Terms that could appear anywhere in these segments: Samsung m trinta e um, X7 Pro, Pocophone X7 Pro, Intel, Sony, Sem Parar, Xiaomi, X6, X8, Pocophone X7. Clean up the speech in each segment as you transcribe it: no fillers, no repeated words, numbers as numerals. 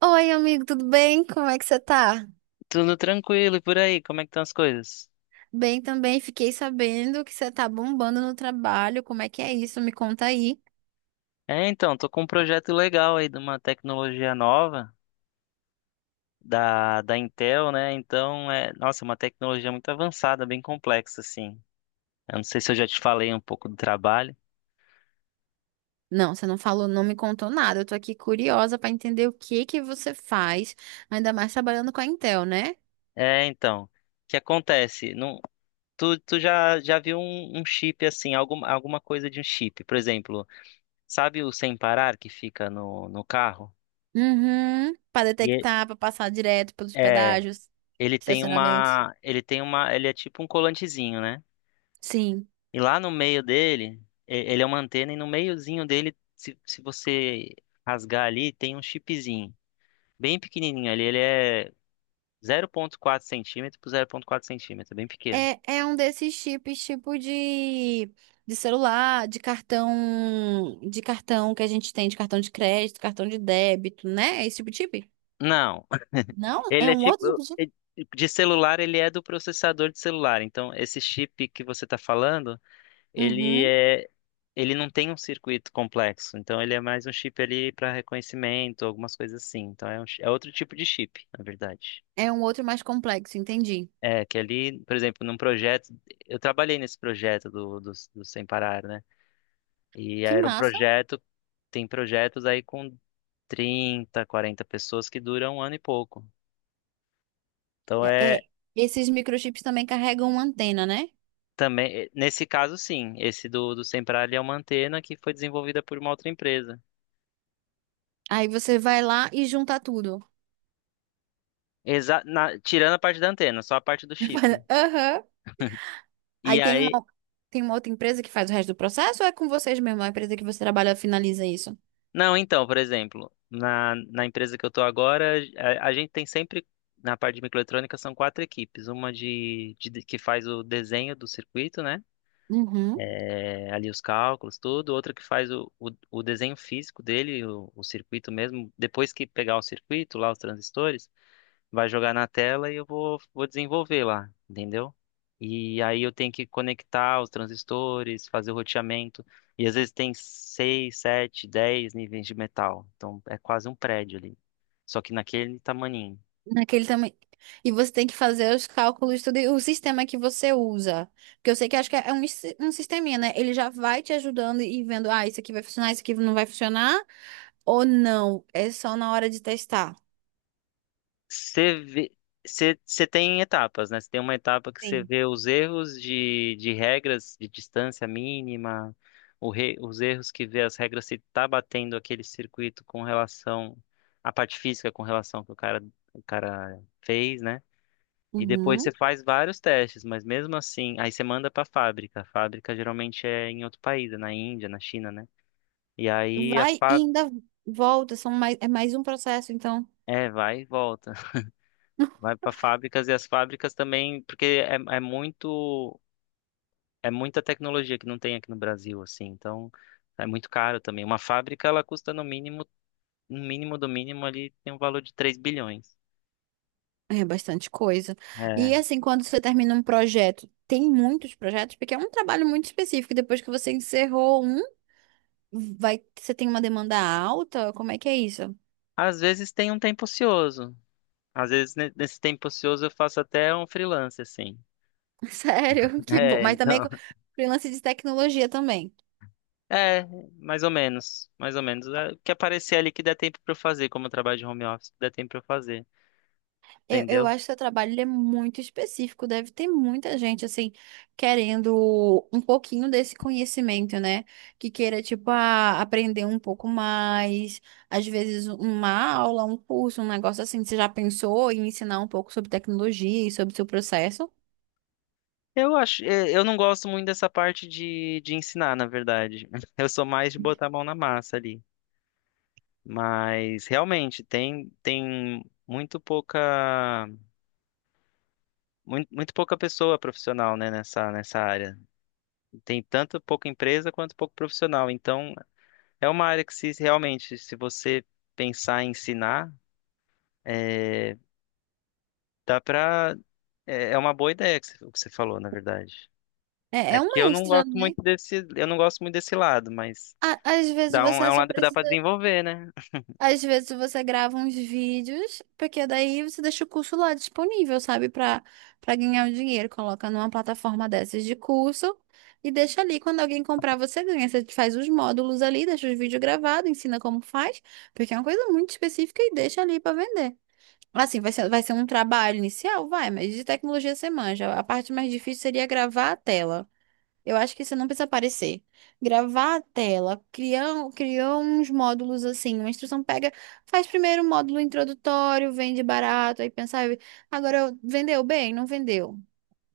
Oi, amigo, tudo bem? Como é que você tá? Tudo tranquilo e por aí, como é que estão as coisas? Bem também, fiquei sabendo que você tá bombando no trabalho. Como é que é isso? Me conta aí. É, então, tô com um projeto legal aí de uma tecnologia nova da Intel, né? Então, é, nossa, é uma tecnologia muito avançada, bem complexa, assim. Eu não sei se eu já te falei um pouco do trabalho. Não, você não falou, não me contou nada. Eu tô aqui curiosa pra entender o que que você faz, ainda mais trabalhando com a Intel, né? É, então, o que acontece? Não, tu já viu um chip, assim, alguma coisa de um chip. Por exemplo, sabe o sem parar que fica no carro? Uhum, para E detectar, pra passar direto pelos é, é, pedágios, ele tem estacionamentos. uma, ele tem uma, ele é tipo um colantezinho, né? Sim. E lá no meio dele, ele é uma antena, e no meiozinho dele, se você rasgar ali, tem um chipzinho. Bem pequenininho ali. Ele é zero vírgula quatro centímetro por zero vírgula quatro centímetro. É bem pequeno. É, é um desses chips, tipo de, celular, de cartão que a gente tem, de cartão de crédito, cartão de débito, né? É esse tipo de chip? Não, Não, ele é é um tipo. outro tipo de chip? É- De celular, ele é do processador de celular. Então, esse chip que você está falando, ele Uhum, é. Ele não tem um circuito complexo. Então, ele é mais um chip ali para reconhecimento, algumas coisas assim. Então, é, é outro tipo de chip, na verdade. é um outro mais complexo, entendi. É, que ali, por exemplo, num projeto, eu trabalhei nesse projeto do Sem Parar, né? E Que era um massa. projeto, tem projetos aí com 30, 40 pessoas que duram um ano e pouco. Então É, é é, esses microchips também carregam uma antena, né? também, eh, nesse caso sim, esse do Sem Parar ele é uma antena que foi desenvolvida por uma outra empresa. Aí você vai lá e junta tudo. Tirando a parte da antena, só a parte do chip. Aham. E Aí tem uma, aí tem uma outra empresa que faz o resto do processo ou é com vocês mesmo? É a empresa que você trabalha finaliza isso? não, então, por exemplo, na empresa que eu estou agora, a gente tem sempre, na parte de microeletrônica, são quatro equipes. Uma que faz o desenho do circuito, né? Uhum. É, ali os cálculos, tudo. Outra que faz o desenho físico dele, o circuito mesmo. Depois que pegar o circuito, lá os transistores vai jogar na tela e eu vou desenvolver lá, entendeu? E aí eu tenho que conectar os transistores, fazer o roteamento. E às vezes tem seis, sete, dez níveis de metal. Então é quase um prédio ali. Só que naquele tamaninho. Naquele também. E você tem que fazer os cálculos, tudo, e o sistema que você usa. Porque eu sei que acho que é um sisteminha, né? Ele já vai te ajudando e vendo, ah, isso aqui vai funcionar, isso aqui não vai funcionar, ou não. É só na hora de testar. Você vê, você tem etapas, né? Você tem uma etapa que você Sim. vê os erros de regras de distância mínima, os erros que vê as regras se tá batendo aquele circuito com relação à parte física, com relação ao que o cara fez, né? E depois você Uhum. faz vários testes, mas mesmo assim, aí você manda para a fábrica. A fábrica geralmente é em outro país, é na Índia, na China, né? E aí a Vai e fábrica. ainda volta, é mais um processo, então É, vai e volta. Vai para fábricas e as fábricas também, porque é, é muito é muita tecnologia que não tem aqui no Brasil, assim. Então é muito caro também. Uma fábrica ela custa no mínimo, no mínimo do mínimo ali tem um valor de 3 bilhões. é bastante coisa. E É. assim, quando você termina um projeto, tem muitos projetos, porque é um trabalho muito específico. Depois que você encerrou um, vai, você tem uma demanda alta? Como é que é isso? Às vezes tem um tempo ocioso. Às vezes nesse tempo ocioso eu faço até um freelance assim. Sério, que bom. É, Mas também então. Freelance de tecnologia também. É, mais ou menos, mais ou menos. É, o que aparecer ali que der tempo para eu fazer, como eu trabalho de home office, que der tempo para eu fazer, Eu entendeu? acho que seu trabalho ele é muito específico. Deve ter muita gente, assim, querendo um pouquinho desse conhecimento, né? Que queira, tipo, ah, aprender um pouco mais. Às vezes, uma aula, um curso, um negócio assim. Você já pensou em ensinar um pouco sobre tecnologia e sobre o seu processo? Eu acho, é, eu não gosto muito dessa parte de ensinar, na verdade. Eu sou mais de botar a mão na massa ali. Mas realmente tem tem muito pouca muito, muito pouca pessoa profissional, né, nessa área. Tem tanto pouca empresa quanto pouco profissional. Então, é uma área que se realmente, se você pensar em ensinar, é, dá pra é, é uma boa ideia o que você falou, na verdade. É, É é um que eu não extra, gosto né? muito desse, eu não gosto muito desse lado, mas Às vezes dá um, é você um só lado que dá pra precisa. desenvolver, né? Às vezes você grava uns vídeos, porque daí você deixa o curso lá disponível, sabe? Pra ganhar o dinheiro. Coloca numa plataforma dessas de curso e deixa ali. Quando alguém comprar, você ganha. Você faz os módulos ali, deixa os vídeos gravados, ensina como faz, porque é uma coisa muito específica e deixa ali pra vender. Assim, vai ser um trabalho inicial? Vai, mas de tecnologia você manja. A parte mais difícil seria gravar a tela. Eu acho que você não precisa aparecer. Gravar a tela, criou uns módulos assim, uma instrução pega, faz primeiro um módulo introdutório, vende barato, aí pensar agora vendeu bem, não vendeu. O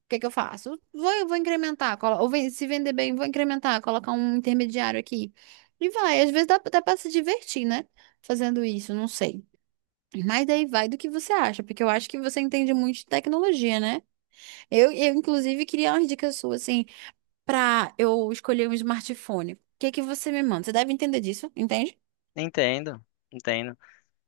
que que eu faço? Eu vou incrementar, se vender bem, vou incrementar, colocar um intermediário aqui. E vai, às vezes dá para se divertir, né? Fazendo isso, não sei. Mas daí vai do que você acha, porque eu acho que você entende muito de tecnologia, né? Eu inclusive, queria umas dicas suas, assim, pra eu escolher um smartphone. O que que você me manda? Você deve entender disso, entende? Entendo, entendo.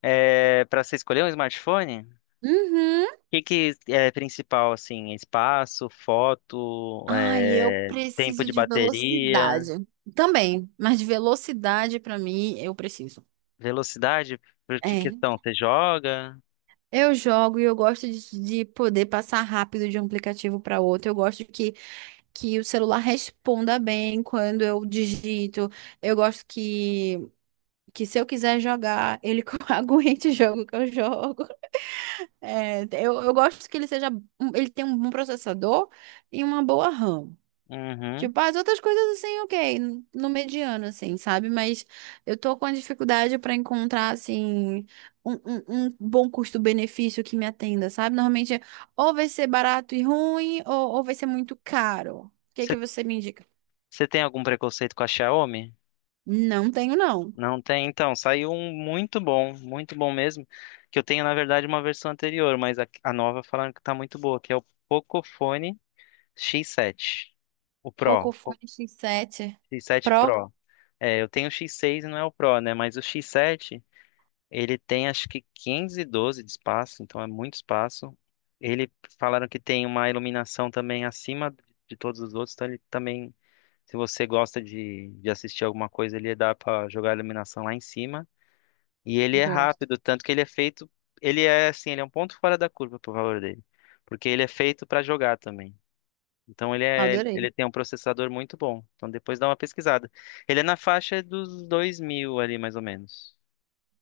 É, para você escolher um smartphone, o Uhum. que que é principal, assim, espaço, foto, Ai, eu é, tempo preciso de de bateria, velocidade. Também, mas de velocidade pra mim eu preciso. velocidade, por que É. questão? Você joga? Eu jogo e eu gosto de poder passar rápido de um aplicativo para outro. Eu gosto que o celular responda bem quando eu digito. Eu gosto que se eu quiser jogar, ele aguente o jogo que eu jogo. É, eu gosto que ele seja. Ele tem um bom processador e uma boa RAM. Uhum. Tipo, as outras coisas assim, ok, no mediano, assim, sabe? Mas eu tô com a dificuldade pra encontrar, assim, um bom custo-benefício que me atenda, sabe? Normalmente, é, ou vai ser barato e ruim, ou vai ser muito caro. O que Você, que você me indica? você tem algum preconceito com a Xiaomi? Não tenho, não. Não tem? Então, saiu um muito bom mesmo, que eu tenho, na verdade, uma versão anterior, mas a nova falando que tá muito boa, que é o Pocophone X7. O Pro. Pocophone X7 X7 Pro, Pro. É, eu tenho o X6 e não é o Pro, né? Mas o X7, ele tem acho que 512 de espaço, então é muito espaço. Ele falaram que tem uma iluminação também acima de todos os outros, então ele também, se você gosta de assistir alguma coisa, ele dá pra jogar a iluminação lá em cima. E ele é gosto. rápido, tanto que ele é feito, ele é assim, ele é um ponto fora da curva pro valor dele, porque ele é feito pra jogar também. Então ele é, Adorei. ele tem um processador muito bom. Então depois dá uma pesquisada. Ele é na faixa dos 2000 ali, mais ou menos.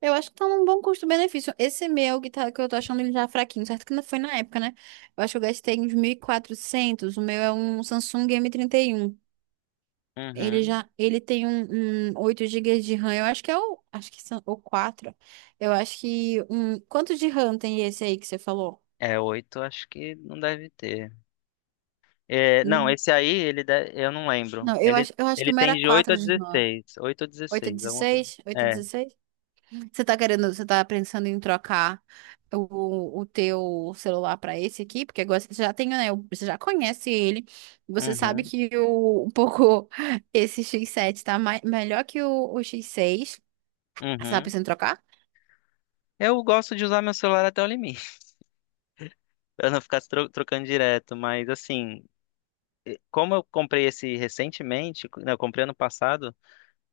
Eu acho que tá num bom custo-benefício. Esse meu que, tá, que eu tô achando ele já fraquinho, certo que não foi na época, né? Eu acho que eu gastei uns 1.400. O meu é um Samsung M trinta e um. Ele Uhum. já, ele tem um 8 GB de RAM. Eu acho que é acho que são o quatro. Eu acho que quanto de RAM tem esse aí que você falou? É, 8 acho que não deve ter. É, não, Não, esse aí, eu não lembro. não, eu Ele, acho, eu acho que ele o meu tem era de 8 a 4 de RAM. 16. 8 a Oito é 16. Alguma coisa. 16? 8 é É. 16? Você tá pensando em trocar o teu celular pra esse aqui? Porque agora você já tem, né? Você já conhece ele. Você sabe Uhum. Um pouco esse X7 tá melhor que o X6. Você tá Uhum. pensando em trocar? Eu gosto de usar meu celular até o limite, pra não ficar trocando direto, mas assim, como eu comprei esse recentemente, não, eu comprei ano passado,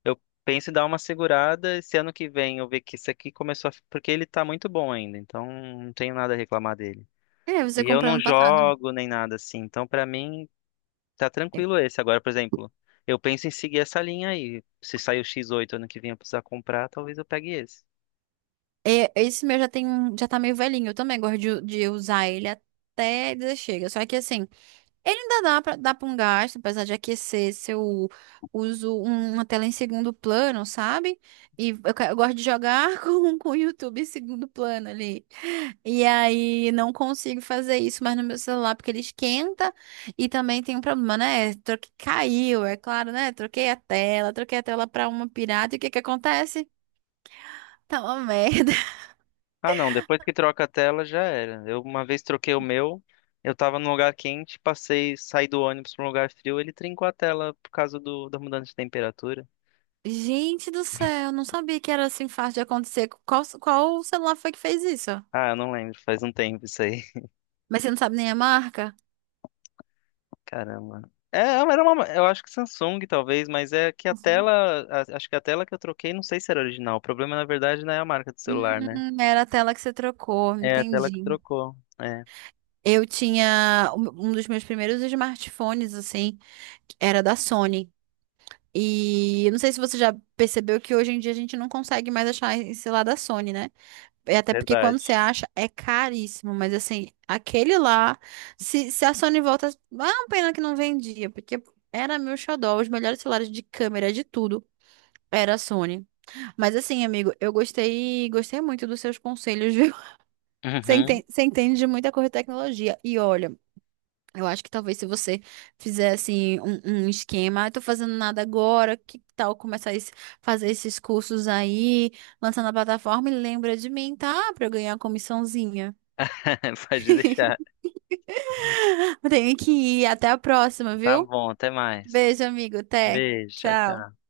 eu penso em dar uma segurada. Esse ano que vem eu ver que isso aqui começou a... Porque ele tá muito bom ainda, então não tenho nada a reclamar dele. É, você E eu comprou não ano passado. jogo nem nada assim, então pra mim tá Eu- tranquilo esse. Agora, por exemplo, eu penso em seguir essa linha aí. Se sair o X8 ano que vem eu precisar comprar, talvez eu pegue esse. é, esse meu já tá meio velhinho. Eu também gosto de usar ele até dizer chega. Só que assim. Ele ainda dá pra dar pra um gasto, apesar de aquecer se eu uso uma tela em segundo plano, sabe? E eu gosto de jogar com o YouTube em segundo plano ali. E aí não consigo fazer isso mais no meu celular, porque ele esquenta e também tem um problema, né? Troque, caiu, é claro, né? Troquei a tela pra uma pirata e o que que acontece? Tá uma merda. Ah, não, depois que troca a tela já era. Eu uma vez troquei o meu, eu tava num lugar quente, passei, saí do ônibus pra um lugar frio, ele trincou a tela por causa da mudança de temperatura. Gente do céu, não sabia que era assim fácil de acontecer. Qual celular foi que fez isso? Ah, eu não lembro, faz um tempo isso aí. Mas você não sabe nem a marca? Caramba. É, era uma, eu acho que Samsung talvez, mas é que Uhum. Acho que a tela que eu troquei, não sei se era original. O problema na verdade não é a marca do celular, né? Era a tela que você trocou, É a tela que entendi. trocou. É, Eu tinha um dos meus primeiros smartphones, assim, que era da Sony. E eu não sei se você já percebeu que hoje em dia a gente não consegue mais achar esse lá da Sony, né? É. Até porque quando verdade. você acha é caríssimo, mas assim, aquele lá, se a Sony volta, ah, uma pena que não vendia, porque era meu xodó, os melhores celulares de câmera, de tudo, era a Sony. Mas assim, amigo, eu gostei, muito dos seus conselhos. Você Uhum. entende, você entende de muita coisa de tecnologia. E olha, eu acho que talvez se você fizesse um esquema, ah, tô fazendo nada agora, que tal começar a fazer esses cursos aí, lançar na plataforma e lembra de mim, tá? Pra eu ganhar uma comissãozinha. Pode deixar. Eu tenho que ir. Até a próxima, Tá viu? bom, até mais. Beijo, amigo. Até. Beijo, tchau, Tchau. tchau.